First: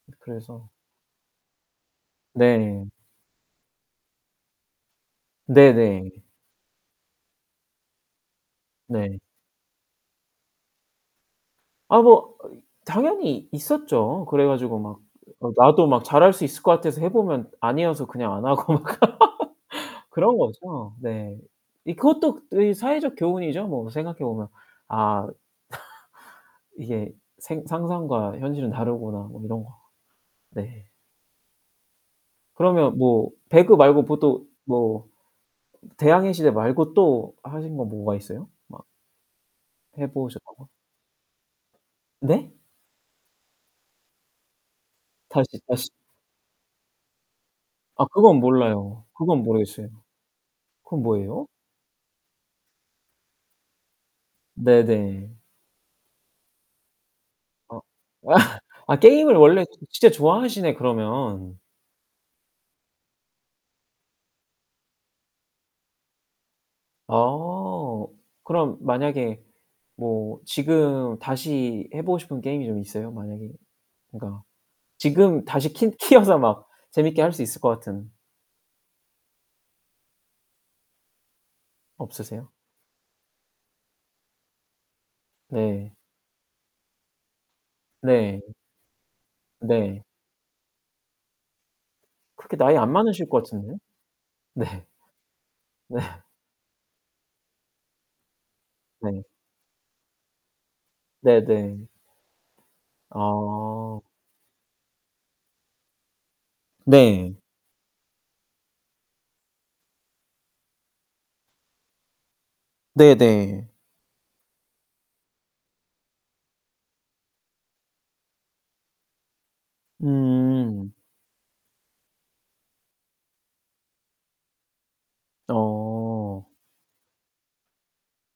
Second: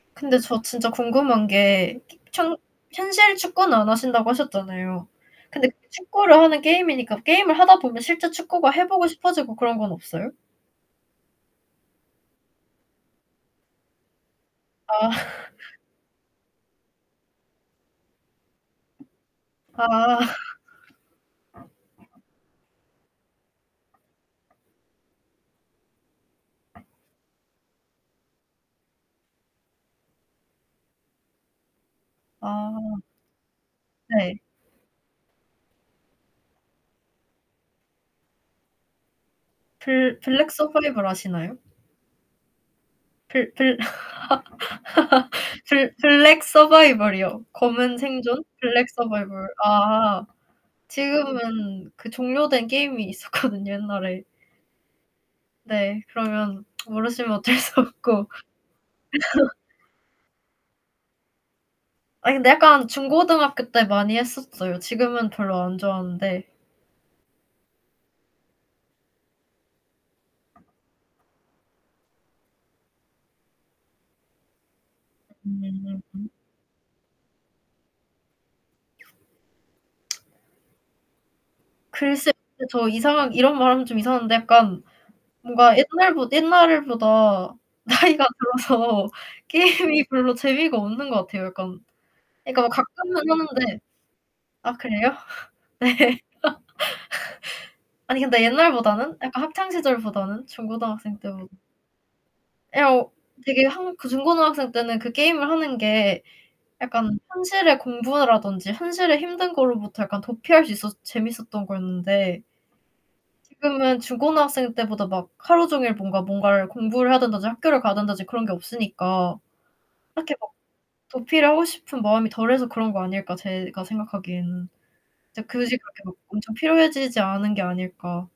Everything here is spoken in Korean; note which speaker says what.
Speaker 1: 근데 저
Speaker 2: 그래서
Speaker 1: 진짜 궁금한 게 키 현
Speaker 2: 네.
Speaker 1: 현실 축구는 안 하신다고 하셨잖아요. 근데
Speaker 2: 네네.
Speaker 1: 축구를 하는 게임이니까 게임을 하다 보면 실제 축구가 해 보고
Speaker 2: 네.
Speaker 1: 싶어지고 그런 건 없어요?
Speaker 2: 아 뭐 당연히 있었죠. 그래 가지고 막
Speaker 1: 아.
Speaker 2: 막 나도 막 잘할 수 있을 것 같아서 해 보면 아니어서 그냥 안 하고.
Speaker 1: 아.
Speaker 2: 그런 거죠. 네. 이 그것도 이 사회적 교훈이죠 뭐 생각해 보면. 아. 이게 생 '상상과 현실은 다르구나.' 뭐 이런 거. 네.
Speaker 1: 아.
Speaker 2: 그러면 뭐 배그 말고 뭐
Speaker 1: 네.
Speaker 2: 또 뭐 대항해시대 말고 또 하신 건 뭐가 있어요? 막.
Speaker 1: 블 블랙
Speaker 2: 해보셨다고요?
Speaker 1: 서바이벌 아시나요?
Speaker 2: 네?
Speaker 1: 블 블
Speaker 2: 다시, 다시.
Speaker 1: 블 블랙 서바이벌이요. 검은
Speaker 2: 아 그건
Speaker 1: 생존. 블랙
Speaker 2: 몰라요. 그건
Speaker 1: 서바이벌.
Speaker 2: 모르겠어요.
Speaker 1: 아
Speaker 2: 그건 뭐예요?
Speaker 1: 지금은 그 종료된 게임이 있었거든요 옛날에.
Speaker 2: 네네.
Speaker 1: 네. 그러면 모르시면 어쩔 수
Speaker 2: 아
Speaker 1: 없고.
Speaker 2: 아 아 게임을 원래 좀 진짜 좋아하시네 그러면.
Speaker 1: 아니 근데 약간 중고등학교 때 많이 했었어요. 지금은 별로 안 좋아하는데
Speaker 2: 아. 그럼 만약에 뭐 지금 다시 해보고 싶은 게임이 좀 있어요? 만약에 그니까 지금 다시 키
Speaker 1: 음.
Speaker 2: 키워서 막 재밌게 할 수 있을 것 같은.
Speaker 1: 글쎄요
Speaker 2: 없으세요?
Speaker 1: 저 이상하게 이런 말하면 좀 이상한데 약간 뭔가
Speaker 2: 네.
Speaker 1: 옛날보 옛날보다 나이가
Speaker 2: 네.
Speaker 1: 들어서
Speaker 2: 네.
Speaker 1: 게임이 별로 재미가 없는 것 같아요 약간.
Speaker 2: 그렇게
Speaker 1: 그니까 뭐
Speaker 2: 나이 안
Speaker 1: 가끔은
Speaker 2: 많으실 것 같은데요?
Speaker 1: 하는데. 아
Speaker 2: 네.
Speaker 1: 그래요?
Speaker 2: 네.
Speaker 1: 네. 아니 근데 옛날보다는?
Speaker 2: 네.
Speaker 1: 약간 학창 시절보다는? 중고등학생 때보다
Speaker 2: 네네.
Speaker 1: 예 어, 되게 한
Speaker 2: 아.
Speaker 1: 그 중고등학생 때는 그 게임을 하는 게 약간
Speaker 2: 네.
Speaker 1: 현실의 공부라든지 현실의 힘든 걸로부터 약간 도피할 수 있어서 재밌었던 거였는데
Speaker 2: 네네.
Speaker 1: 지금은 중고등학생 때보다 막 하루 종일 뭔가 뭔가를 공부를 해야 된다든지 학교를 가야 된다든지 그런 게 없으니까 딱히 막
Speaker 2: 음.
Speaker 1: 도피를 하고 싶은 마음이 덜해서 그런 거 아닐까 제가 생각하기에는. 진짜 굳이 그렇게 막
Speaker 2: 어.
Speaker 1: 엄청 필요해지지 않은 게 아닐까.